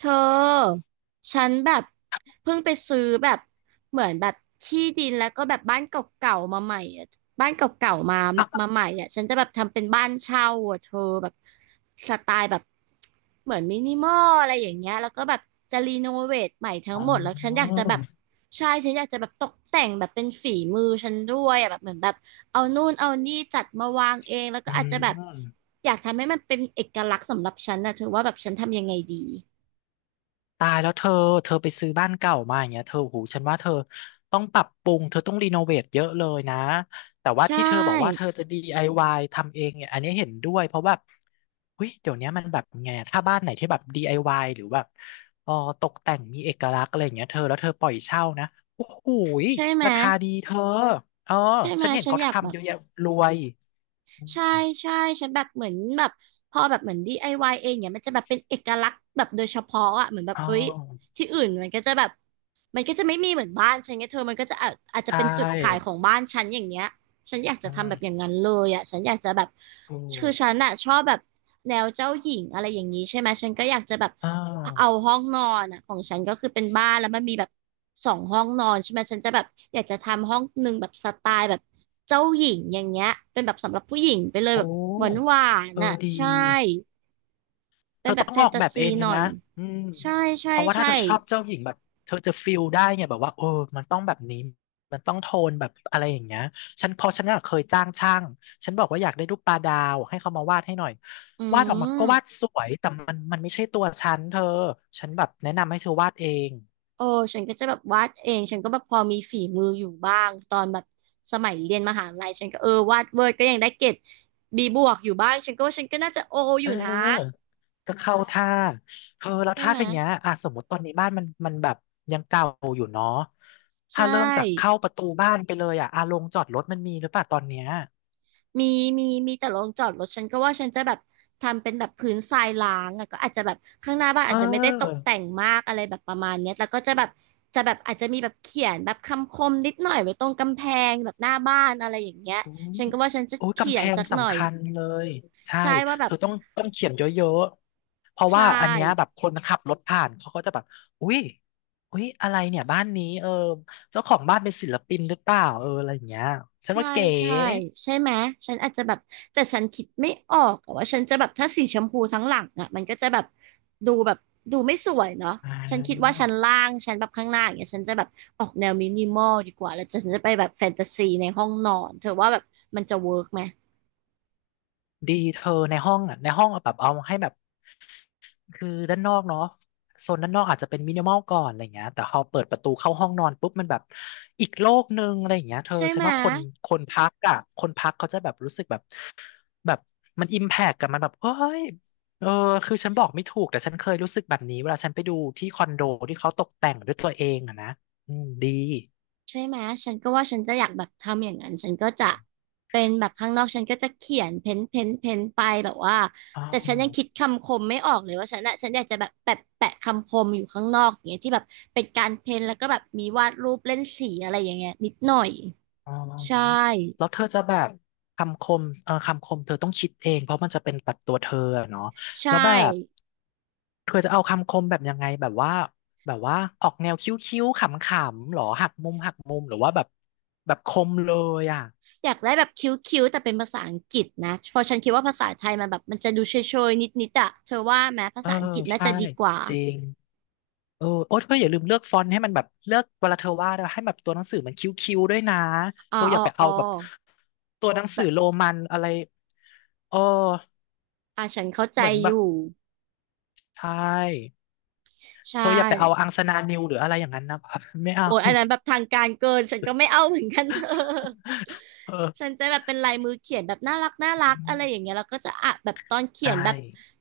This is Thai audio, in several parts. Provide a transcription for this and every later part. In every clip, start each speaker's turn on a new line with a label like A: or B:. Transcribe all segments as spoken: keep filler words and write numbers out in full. A: เธอฉันแบบเพิ่งไปซื้อแบบเหมือนแบบที่ดินแล้วก็แบบบ้านเก่าๆมาใหม่อะบ้านเก่าๆมามา
B: อ
A: มาใหม่อ่ะฉันจะแบบทำเป็นบ้านเช่าอะเธอแบบสไตล์แบบเหมือนมินิมอลอะไรอย่างเงี้ยแล้วก็แบบจะรีโนเวทใหม่ทั้ง
B: ๋
A: หมดแล้วฉันอ
B: อ
A: ยากจะแบบใช่ฉันอยากจะแบบตกแต่งแบบเป็นฝีมือฉันด้วยอะแบบเหมือนแบบเอานู่นเอานี่จัดมาวางเองแล้วก็
B: อื
A: อาจจะแบบ
B: ม
A: อยากทำให้มันเป็นเอกลักษณ์สำหรับฉันนะเธอว่าแบบฉันทำยังไงดี
B: ตายแล้วเธอ เธอไปซื้อบ้านเก่ามาอย่างเงี้ยเธอหูฉันว่าเธอต้องปรับปรุง เธอต้องรีโนเวทเยอะเลยนะ แต่ว่า
A: ใช
B: ที่เธอบอกว่าเธ
A: ่
B: อจะ ดี ไอ วาย ทำเองเนี่ยอันนี้เห็นด้วยเพราะแบบเฮ้ยเดี๋ยวเนี้ยมันแบบไงอะถ้าบ้านไหนที่แบบ ดี ไอ วาย หรือแบบเออตกแต่งมีเอกลักษณ์อะไรอย่างเงี้ยเธอ แล้วเธอปล่อยเช่านะโอ้โหย
A: ใช่ไหม
B: ราคาดีเธอเออ
A: ใช่ไหม
B: ฉันเห็น
A: ฉัน
B: เขา
A: อยากแบ
B: ทำเย
A: บ
B: อะแยะรวยอ
A: ใช่
B: ม
A: ใช่ฉันแบบเหมือนแบบพอแบบเหมือน ดี ไอ วาย เองเนี่ยมันจะแบบเป็นเอกลักษณ์แบบโดยเฉพาะอ่ะเหมือนแบบ
B: อ๋อ
A: เฮ้ยที่อื่นมันก็จะแบบมันก็จะไม่มีเหมือนบ้านฉันไงเธอมันก็จะอาจอาจ
B: ใช
A: จะเป็นจุดขาย
B: ่
A: ของบ้านฉันอย่างเงี้ยฉันอยากจะ
B: อื
A: ทำแบบอย่า
B: ม
A: งนั้นเลยอ่ะฉันอยากจะแบบ
B: ถู
A: คือ
B: ก
A: ฉันอ่ะชอบแบบแนวเจ้าหญิงอะไรอย่างนี้ใช่ไหมฉันก็อยากจะแบบ
B: อ่
A: เอา
B: า
A: ห้องนอนอ่ะของฉันก็คือเป็นบ้านแล้วมันมีแบบสองห้องนอนใช่ไหมฉันจะแบบอยากจะทำห้องหนึ่งแบบสไตล์แบบเจ้าหญิงอย่างเงี้ยเป็นแบบสำหรับผู้หญิงไปเลยแบ
B: โอ้
A: บหวานหวาน
B: เออ
A: อ่ะ
B: ดี
A: ใช่
B: เธ
A: เป็น
B: อ
A: แบ
B: ต้
A: บ
B: อง
A: แฟ
B: อ
A: น
B: อก
A: ตา
B: แบบเอ
A: ซี
B: งเล
A: ห
B: ย
A: น่อ
B: นะ
A: ย
B: อืม
A: ใช่
B: เพ
A: ใช่
B: ราะว่าถ้าเธ
A: ใช่
B: อชอบเจ้าหญิงแบบเธอจะฟิลได้ไงแบบว่าเออมันต้องแบบนี้มันต้องโทนแบบอะไรอย่างเงี้ยฉันเพอฉันน่ะเคยจ้างช่างฉันบอกว่าอยากได้รูปปลาดาวให้เขามาวาดให้หน่อย
A: อื
B: วาดออกมาก็วาด
A: ม
B: สวยแต่มันมันไม่ใช่ตัวฉันเธอฉันแบบแนะนำให้เธอวาดเอง
A: โอ้ฉันก็จะแบบวาดเองฉันก็แบบพอมีฝีมืออยู่บ้างตอนแบบสมัยเรียนมหาลัยฉันก็เออวาดเวิร์ดก็ยังได้เกรดบีบวกอยู่บ้างฉันก็ว่าฉันก็น่าจะโออ
B: เออ
A: ยู่นะ
B: ก็เข้าท่าเธอแล้ว
A: ใช่
B: ท่า
A: ไหม
B: ทงเนี้ยอ่ะสมมติตอนนี้บ้านมันมันแบบยังเก่าอยู่เนาะถ้า
A: ใช่
B: เริ่มจากเข้าประตูบ้านไปเลยอ่ะอาลงจอดรถมันมีหรือเปล่าตอนเนี้ย
A: มีมีมีแต่โรงจอดรถฉันก็ว่าฉันจะแบบทำเป็นแบบพื้นทรายล้างอะก็อาจจะแบบข้างหน้าบ้าน
B: เ
A: อาจจะไม่ได้ตก
B: ออ
A: แต่งมากอะไรแบบประมาณเนี้ยแล้วก็จะแบบจะแบบอาจจะมีแบบเขียนแบบคำคมนิดหน่อยไว้ตรงกำแพงแบบหน้าบ้านอะไรอย่างเงี้ย
B: อุ้ย
A: ฉันก็ว่าฉันจะ
B: โอ้ย
A: เขี
B: กำแพ
A: ยน
B: ง
A: สักหน่อ
B: สำ
A: ย
B: คัญเลยใช่
A: ใช่ว่าแบ
B: เธ
A: บ
B: อต้องต้องเขียนเยอะๆ เพราะ
A: ใช่
B: ว่าอันเนี้ยแบบคนขับรถผ่านเขาก็จะแบบอุ๊ยอุ้ยอะไรเนี่ยบ้านนี้เออเจ้าของบ้านเป็นศิลปินหรือเปล่าเอออะไรอย่างเงี้ยฉัน
A: ใช่
B: ว่าเก๋
A: ใช่ใช่ไหมฉันอาจจะแบบแต่ฉันคิดไม่ออกอะว่าฉันจะแบบถ้าสีชมพูทั้งหลังอ่ะมันก็จะแบบดูแบบดูไม่สวยเนาะ
B: อ่
A: ฉันคิดว่าชั้น
B: า
A: ล่างชั้นแบบข้างหน้าอย่างเงี้ยฉันจะแบบออกแนวมินิมอลดีกว่าแล้วฉันจะไปแบบแฟนตาซีในห้องนอนเธอว่าแบบมันจะเวิร์กไหม
B: ดีเธอในห้องอ่ะในห้องเอาแบบเอาให้แบบคือด้านนอกเนาะโซนด้านนอกอาจจะเป็นมินิมอลก่อนอะไรเงี้ยแต่พอเปิดประตูเข้าห้องนอนปุ๊บมันแบบอีกโลกหนึ่งอะไรอย่างเงี้ยเธอ
A: ใช่
B: ฉั
A: ไห
B: น
A: ม
B: ว่าคนคนพักอ่ะคนพักเขาจะแบบรู้สึกแบบแบบมันอิมแพกกับมันแบบเฮ้ยเออคือฉันบอกไม่ถูกแต่ฉันเคยรู้สึกแบบนี้เวลาฉันไปดูที่คอนโดที่เขาตกแต่งด้วยตัวเองอะนะอืมดี
A: ใช่ไหมฉันก็ว่าฉันจะอยากแบบทำอย่างนั้นฉันก็จะเป็นแบบข้างนอกฉันก็จะเขียนเพ้นเพ้นเพ้นไปแบบว่า
B: อ๋อ
A: แต่ฉันยังคิดคำคมไม่ออกเลยว่าฉันอะฉันอยากจะแบบแปะแปะคำคมอยู่ข้างนอกอย่างเงี้ยที่แบบเป็นการเพ้นแล้วก็แบบมีวาดรูปเล่นสีอะไรอย่างเงี้ยนิดหน่อย
B: อ๋อ
A: ใช่
B: แล้วเธอจะแบบคำคมเอ่อคำคมเธอต้องคิดเองเพราะมันจะเป็นปัดตัวเธออะเนาะ
A: ใช่
B: แล้วแบบเธอจะเอาคำคมแบบยังไงแบบว่าแบบว่าออกแนวคิ้วๆขำๆหรอหักมุมหักมุมหรือว่าแบบแบบคมเลยอ่ะ
A: อยากได้แบบคิ้วๆแต่เป็นภาษาอังกฤษนะเพราะฉันคิดว่าภาษาไทยมันแบบมันจะดูเชยๆนิดๆอะเธอว่าไหมภา
B: เออ
A: ษาอังกฤษน่า
B: ใช่
A: จะดีกว่า
B: จริงเออโอ๊ยเธออย่าลืมเลือกฟอนต์ให้มันแบบเลือกเวลาเธอวาดอะให้แบบตัวหนังสือมันคิ้วๆด้วยนะ
A: อ๋อ
B: เธออ
A: อ๋
B: ย่า
A: อ
B: ไป
A: อ๋
B: เอา
A: อ
B: แบบตัวหนังสือ
A: แบบ
B: โรมันอะไรเออ
A: อ่ะฉันเข้าใจ
B: เหมือนแบ
A: อ
B: บ
A: ยู่
B: ใช่
A: ใช่
B: เธออย่าไปเอาอังสนานิวหรืออะไรอย่างนั้นนะ ไม่เอา
A: โอ้ยอันนั้นแบบทางการเกินฉันก็ไม่เอาเหมือนกันเธอ
B: เอ
A: ฉัน
B: อ
A: จะแบบเป็นลายมือเขียนแบบน่ารักน่ารักอะไรอย่างเงี้ยแล้วก็จะอ่ะแบบตอนเขีย
B: ใช่
A: นแบบ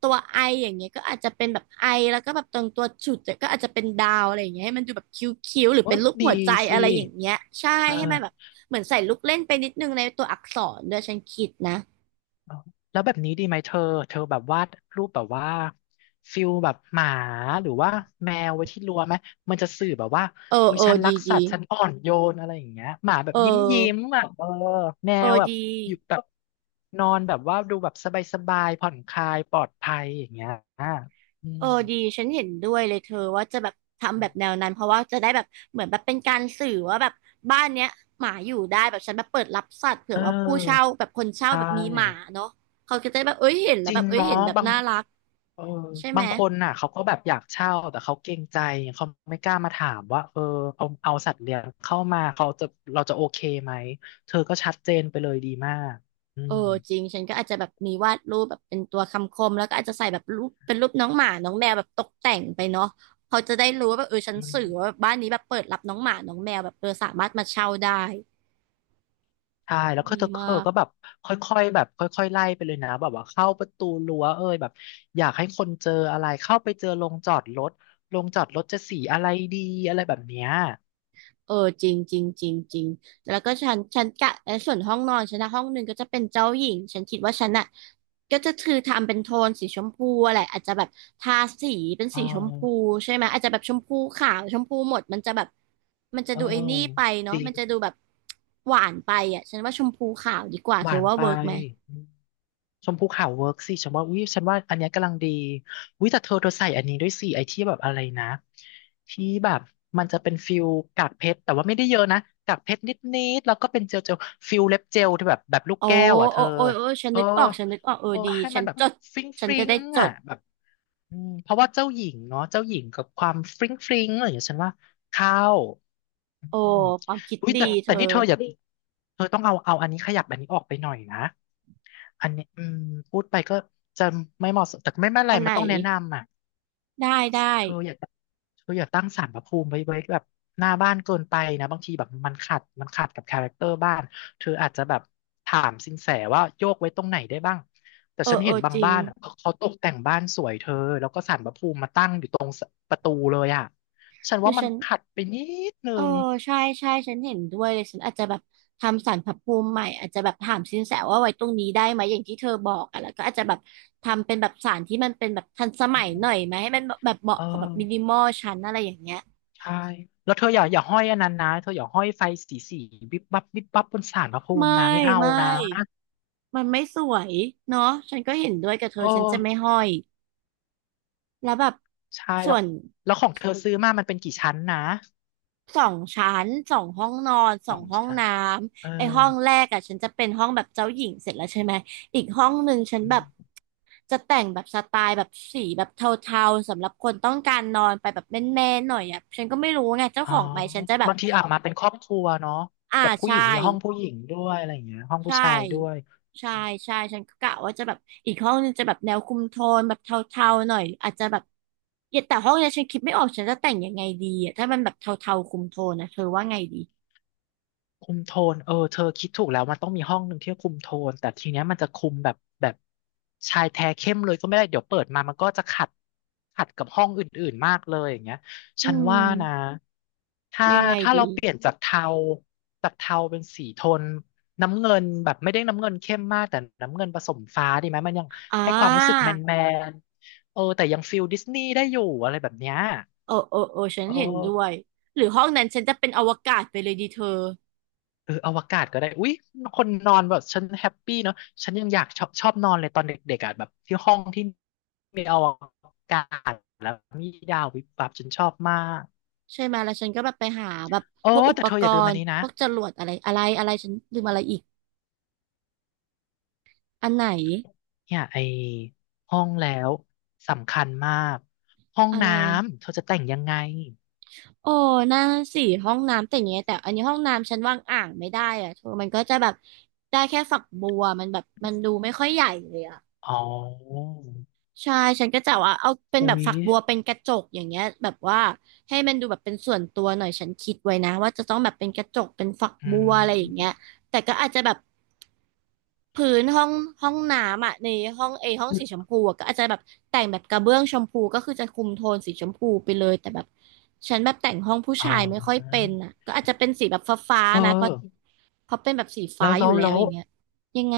A: ตัวไออย่างเงี้ยก็อาจจะเป็นแบบไอแล้วก็แบบตรงตัวฉุดเนี่ยก็อาจจะเป็นดาวอะไรอย่างเงี้ยให้มันดูแบบคิ้วๆหรือ
B: โอ้
A: เป็นรูป
B: ดี
A: หัวใจ
B: สิ
A: อะไรอย่างเงี้ยใช่
B: เอ
A: ให้มันแบบ
B: อ
A: เหมือนใส่ลูกเล่นไปนิดนึงในตัวอักษรด้วยฉันคิดนะ
B: เอาแล้วแบบนี้ดีไหมเธอเธอแบบวาดรูปแบบว่าฟิลแบบหมาหรือว่าแมวไว้ที่รั้วไหมมันจะสื่อแบบว่า
A: เออ
B: อุ้ย
A: เออ
B: ฉันรั
A: ดี
B: กสั
A: ดี
B: ตว์ฉันอ่อนโยนอะไรอย่างเงี้ยหมาแบ
A: เอ
B: บยิ้มยิ้ม
A: อ
B: อ่ะเออแม
A: เออ
B: วแบบ
A: ดี
B: อยู่แบบนอนแบบว่าดูแบบสบายสบายผ่อนคลายปลอดภัยอย่างเงี้ยอ่ะอื
A: เอ
B: ม
A: อดีฉันเห็นด้วยเลยเธอว่าจะแบบทำแบบแนวนั้นเพราะว่าจะได้แบบเหมือนแบบเป็นการสื่อว่าแบบบ้านเนี้ยหมาอยู่ได้แบบฉันแบบเปิดรับสัตว์เผื่
B: เอ
A: อว่าผู้เช่า
B: อ
A: แบบคนเช่า
B: ใช่
A: แบบมีหมาเนาะเขาก็จะได้แบบเอ้ยเห็นแล้
B: จ
A: วแบ
B: ริง
A: บเอ้ย
B: เนาะ
A: เห็นแบบ
B: บาง
A: น่ารัก
B: เออ
A: ใช่ไหม
B: บางคนน่ะเขาก็แบบอยากเช่าแต่เขาเกรงใจเขาไม่กล้ามาถามว่าเออเอาเอาสัตว์เลี้ยงเข้ามาเขาจะเราจะโอเคไหมเธอก็ชัดเจนไปเลยดีมากอื
A: เออ
B: ม
A: จริงฉันก็อาจจะแบบมีวาดรูปแบบเป็นตัวคำคมแล้วก็อาจจะใส่แบบรูปเป็นรูปน้องหมาน้องแมวแบบตกแต่งไปเนาะเขาจะได้รู้ว่าแบบเออฉัน
B: อืม
A: สื่อว่าแบบบ้านนี้แบบเปิดรับน้องหมาน้องแมวแบบเออสามารถมาเช่าได้
B: ใช่แล้วก็
A: ดี
B: เธอเธ
A: มา
B: อก็แบ
A: ก
B: บค่อยๆแบบค่อยๆไล่ไปเลยนะแบบว่าเข้าประตูรั้วเอ้ยแบบอยากให้คนเจออะไรเข้าไปเจอโรงจอดรถโรงจอดรถจะสีอะไรดีอะไรแบบเนี้ย
A: เออจริงจริงจริงจริงแล้วก็ฉันฉันกะและส่วนห้องนอนฉันนะห้องหนึ่งก็จะเป็นเจ้าหญิงฉันคิดว่าฉันอ่ะก็จะคือทำเป็นโทนสีชมพูอะไรอาจจะแบบทาสีเป็น
B: อ๋อ
A: สีชมพูใช่ไหมอาจจะแบบชมพูขาวชมพูหมดมันจะแบบมันจะ
B: เออ
A: ดูไอ้นี่ไป
B: จ
A: เนาะ
B: ริง
A: มันจะดูแบบหวานไปอ่ะฉันว่าชมพูขาวดีกว่า
B: ห
A: เธอ
B: วาน
A: ว่า
B: ไป
A: เวิร์กไหม
B: ชมพูขาวเวิร์กสิฉันว่าอุ้ยฉันว่าอันเนี้ยกำลังดีอุ้ยแต่เธอเธอใส่อันนี้ด้วยสิไอที่แบบอะไรนะที่แบบมันจะเป็นฟิลกากเพชรแต่ว่าไม่ได้เยอะนะกากเพชรนิดๆแล้วก็เป็นเจลเจลฟิลเล็บเจลที่แบบแบบลูก
A: โอ้
B: แก้วอ่ะเธ
A: โอ้
B: อ
A: โอ้โอ้ฉัน
B: เออ
A: นึกออกฉันนึกออกเออ
B: โอ้
A: ดี
B: ให้
A: ฉั
B: มัน
A: น
B: แบบ
A: จด
B: ฟริ้ง
A: ฉั
B: ฟ
A: น
B: ริ้
A: จะ
B: ง
A: ได้จ
B: อ่ะ
A: ด
B: แบบอืมเพราะว่าเจ้าหญิงเนาะเจ้าหญิงกับความฟริ้งฟริ้งอะไรอย่างเงี้ยฉันว่าเข้าอื
A: โอ้
B: ม
A: ความคิด
B: อุ้ย
A: ดี
B: แต่
A: เธ
B: แต่
A: อ
B: นี่เธออย่าเธอต้องเอาเอาอันนี้ขยับอันนี้ออกไปหน่อยนะ อันนี้อืมพูดไปก็จะไม่เหมาะสมแต่ไม่เป็นไร
A: อันไห
B: มั
A: น
B: นต้องแนะนำอ่ะ
A: ได้ได้
B: เธออย่าเธออย่าตั้งศาลพระภูมิไว้ไว้แบบหน้าบ้านเกินไปนะบางทีแบบมันขัดมันขัดกับคาแรคเตอร์บ้านเธออาจจะแบบถามสินแสว่าโยกไว้ตรงไหนได้บ้างแต่
A: เอ
B: ฉั
A: อ
B: น
A: เอ
B: เห็น
A: อ
B: บาง
A: จริง
B: บ้านอ่ะเขาเขาตกแต่งบ้านสวยเธอแล้วก็ศาลพระภูมิมาตั้งอยู่ตรงประตูเลยอ่ะฉัน
A: หรื
B: ว่า
A: อ
B: มัน
A: ฉัน
B: ขัดไปนิดนึ
A: เออ
B: ง
A: ใช่ใช่ฉันเห็นด้วยเลยฉันอาจจะแบบทำศาลพระภูมิใหม่อาจจะแบบถามสินแสว่าไว้ตรงนี้ได้ไหมอย่างที่เธอบอกอะแล้วก็อาจจะแบบทำเป็นแบบศาลที่มันเป็นแบบทันสมัยหน่อยไหมให้มันแบบแบบเหมาะ
B: เออ
A: กับแบบมินิมอลฉันอะไรอย่างเงี้ย
B: ใช่ แล้วเธออย่าอย่าห้อยอันนั้นนะเธออย่าห้อยไฟสีสีวิบวับวิบวับบนศาลพระภูมิ
A: ไม่
B: นะไม่เอา
A: ไม่
B: นะ
A: มันไม่สวยเนาะฉันก็เห็นด้วยกับเธ
B: โอ้
A: อฉันจะไม่ห้อยแล้วแบบ
B: ใช่
A: ส่
B: แล้ว
A: วน
B: แล้วของเธอซื้อมามันเป็นกี่ชั้นนะ
A: สองชั้นสองห้องนอนส
B: ส
A: อ
B: อ
A: ง
B: ง
A: ห้อง
B: ชั้น
A: น้
B: เอ
A: ำไอ
B: อ
A: ห้องแรกอะฉันจะเป็นห้องแบบเจ้าหญิงเสร็จแล้วใช่ไหมอีกห้องหนึ่งฉัน
B: อื
A: แบบ
B: ม
A: จะแต่งแบบสไตล์แบบสีแบบเทาๆสำหรับคนต้องการนอนไปแบบแมนๆหน่อยอะฉันก็ไม่รู้ไงเจ้า
B: อ๋
A: ข
B: อ
A: องไหมฉันจะแบบ
B: บางทีอาบมาเป็นครอบครัวเนาะ
A: อ่า
B: แบบผู้ห
A: ใช่
B: ญิงมีห้องผู้หญิงด้วยอะไรอย่างเงี้ยห้องผู้
A: ใช่
B: ชายด้วย
A: ใช่ใช่ฉันก็กะว่าจะแบบอีกห้องนึงจะแบบแนวคุมโทนแบบเทาๆหน่อยอาจจะแบบเย็นแต่ห้องเนี้ยฉันคิดไม่ออกฉันจะแต่งยังไงดีอ่ะถ้ามันแบบเทาๆคุมโทนนะเธอว่าไงดี
B: คุมโทนเออเธอคิดถูกแล้วมันต้องมีห้องหนึ่งที่คุมโทนแต่ทีเนี้ยมันจะคุมแบบแบบชายแท้เข้มเลยก็ไม่ได้เดี๋ยวเปิดมามันก็จะขัดขัดกับห้องอื่นๆมากเลยอย่างเงี้ย
A: อื
B: ฉันว่านะ
A: ม
B: ถ้า
A: ยังไง
B: ถ้าเรา
A: ดี
B: เปลี่ยนจากเทาจากเทาเป็นสีโทนน้ำเงินแบบไม่ได้น้ำเงินเข้มมากแต่น้ำเงินผสมฟ้าดีไหมมันยัง
A: อ่
B: ให้ความรู้สึก
A: า
B: แมนแมนเออแต่ยังฟิลดิสนีย์ได้อยู่อะไรแบบเนี้ย
A: โอ้โอ้โอ้ฉัน
B: เอ
A: เห็นด้ว
B: อ
A: ย หรือห้องนั้นฉันจะเป็นอวกาศไปเลยดีเธอ
B: เอออวกาศก็ได้อุ๊ยคนนอนแบบฉันแฮปปี้เนาะฉันยังอยากชอบชอบนอนเลยตอนเด็กๆอ่ะแบบที่ห้องที่มีอวกาศแล้วมีดาววิบวับฉันชอบมาก
A: ใช่ไหมแล้วฉันก็แบบไปหาแบบ
B: โอ้
A: พวกอุ
B: แต่
A: ป
B: เธอ
A: ก
B: อย่าลืม
A: ร
B: อัน
A: ณ์
B: นี้
A: พ
B: นะ
A: วกจรวดอะไรอะไรอะไรฉันลืมอะไรอีกอันไหน
B: เนี่ยไอห้องแล้วสำคัญมากห้อง
A: อะไร
B: น้ำเธอจะแต่งยังไง
A: โอ้น่าสิห้องน้ำแต่อย่างเงี้ยแต่อันนี้ห้องน้ำฉันวางอ่างไม่ได้อะเธอมันก็จะแบบได้แค่ฝักบัวมันแบบมันดูไม่ค่อยใหญ่เลยอะ
B: อ๋อ
A: ใช่ฉันก็จะว่าเอาเป็น
B: อุ๊
A: แบบ
B: ย
A: ฝักบัวเป็นกระจกอย่างเงี้ยแบบว่าให้มันดูแบบเป็นส่วนตัวหน่อยฉันคิดไว้นะว่าจะต้องแบบเป็นกระจกเป็นฝัก
B: อื
A: บัวอะไรอย่างเงี้ย
B: ม
A: แต่ก็อาจจะแบบพื้นห้องห้องน้ำอ่ะในห้องเอห้องสีชมพูอะก็อาจจะแบบแต่งแบบกระเบื้องชมพูก็คือจะคุมโทนสีชมพูไปเลยแต่แบบฉันแบบแต่งห้องผู้
B: อ๋อ
A: ชายไม่ค่อยเป็นอ่ะก็อาจจะเป็นสีแบบฟ้า
B: เธอ
A: ๆนะเพราะเพราะเป็นแบบสี
B: แล้
A: ฟ้า
B: ว
A: อ
B: แล้
A: ยู่
B: ว
A: แล้
B: แล้
A: วอ
B: ว
A: ย่างเงี้ยยังไง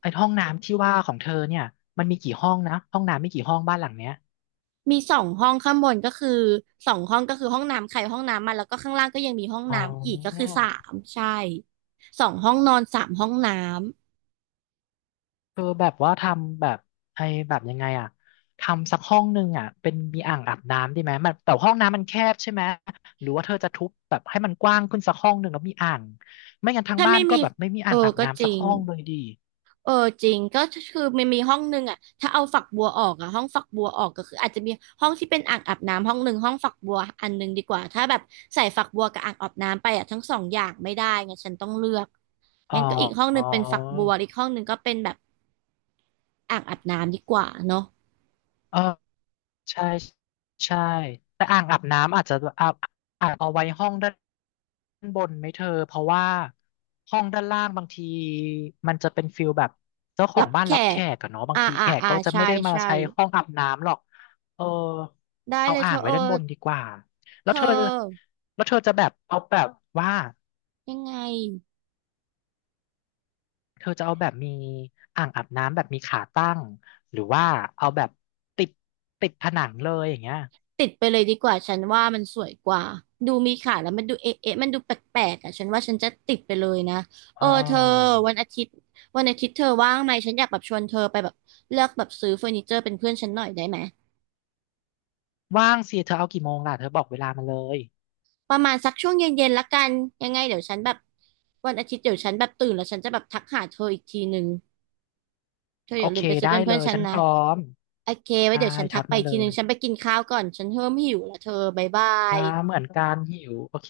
B: ไอ้ห้องน้ำที่ว่าของเธอเนี่ยมันมีกี่ห้องนะห้องน้ำมีกี่ห้องบ้านหลังเนี้ย
A: มีสองห้องข้างบนก็คือสองห้องก็คือห้องน้ำใครห้องน้ำมันแล้วก็ข้างล่างก็ยังมีห้อง
B: อ๋อ
A: น้ำอีกก็คือสามใช่สองห้องนอนสามห้องน้ำ
B: คือแบบว่าทำแบบไอ้แบบยังไงอ่ะทำสักห้องหนึ่งอ่ะเป็นมีอ่างอาบน้ำดีไหมมันแต่ห้องน้ำมันแคบใช่ไหม หรือว่าเธอจะทุบแบบให้มันกว้างขึ้นสักห้องหนึ่งแล้วมีอ่างไม่งั้นทาง
A: ถ้า
B: บ้า
A: ไม่
B: นก็
A: มี
B: แบบไม่มี
A: เอ
B: อ่า
A: อ
B: งอาบ
A: ก็จ
B: น้ำสัก
A: ริง
B: ห้องเลยดี
A: เออจริงก็คือมันมีห้องหนึ่งอ่ะถ้าเอาฝักบัวออกอ่ะห้องฝักบัวออกก็คืออาจจะมีห้องที่เป็นอ่างอาบน้ำห้องหนึ่งห้องฝักบัวอันหนึ่งดีกว่าถ้าแบบใส่ฝักบัวกับอ่างอาบน้ำไปอ่ะทั้งสองอย่างไม่ได้ไงฉันต้องเลือก
B: อ๋อ
A: งั้นก็อีกห้องห
B: อ๋อ
A: นึ่งเป็นฝักบัวอีกห้องหนึ่งก็เป็นแบบอ่างอาบน้ำดีกว่าเนาะ
B: เออ ใช่ใช่แต่อ่างอาบน้ำอาจจะเอาอาจเอาไว้ห้องด้านบนไหมเธอเพราะว่าห้องด้านล่างบางทีมันจะเป็นฟิลแบบเจ้าขอ
A: รั
B: ง
A: บ
B: บ้าน
A: แข
B: รับแข
A: ก
B: กอะเนาะบาง
A: อ่า
B: ที
A: อ่า
B: แขก
A: อ่า
B: ก็จะ
A: ใช่
B: ไม่ได้มา
A: ใช่
B: ใช้ห้องอาบน้ำหรอกเออ
A: ได้
B: เอา
A: เลยเธ
B: อ่าง
A: อ
B: ไว้
A: เออ
B: ด้านบนดีกว่าแล้
A: เธ
B: ว
A: อ
B: เธอแล้วเธอจะแบบเอาแบบว่า
A: ยังไง
B: เธอจะเอาแบบมีอ่างอาบน้ำแบบมีขาตั้งหรือว่าเอาแบบติดติดผนังเลยอย่างเงี้ย
A: ติดไปเลยดีกว่า ฉันว่ามันสวยกว่า ดูมีขาแล้วมันดูเอ๊ะเอ๊ะมันดูแปลกๆอ่ะฉันว่าฉันจะติดไปเลยนะเอ
B: อ๋
A: อ
B: อ
A: เธอวันอาทิตย์วันอาทิตย์เธอว่างไหมฉันอยากแบบชวนเธอไปแบบเลือกแบบซื้อเฟอร์นิเจอร์เป็นเพื่อนฉันหน่อยได้ไหม
B: ว่างสิเธอเอากี่โมงล่ะเธอบอกเวลามาเลย
A: ประมาณสักช่วงเย็นๆละกันยังไงเดี๋ยวฉันแบบวันอาทิตย์เดี๋ยวฉันแบบตื่นแล้วฉันจะแบบทักหาเธออีกทีนึงเธอ
B: โอ
A: อย่าลื
B: เค
A: มไปซื้อ
B: ได้
A: เป็น
B: เล
A: เพื่อน
B: ย
A: ฉัน
B: ฉัน
A: นะ
B: พร้อม
A: โอเคไว้
B: ได้
A: เดี๋ยวฉันทั
B: ทั
A: ก
B: ก
A: ไป
B: มา
A: อีก
B: เล
A: ทีนึง
B: ย
A: ฉันไปกินข้าวก่อน ฉันเริ่มหิวแล้วเธอบ๊ายบา
B: อ่า
A: ย
B: เหมือนกันหิวโอเค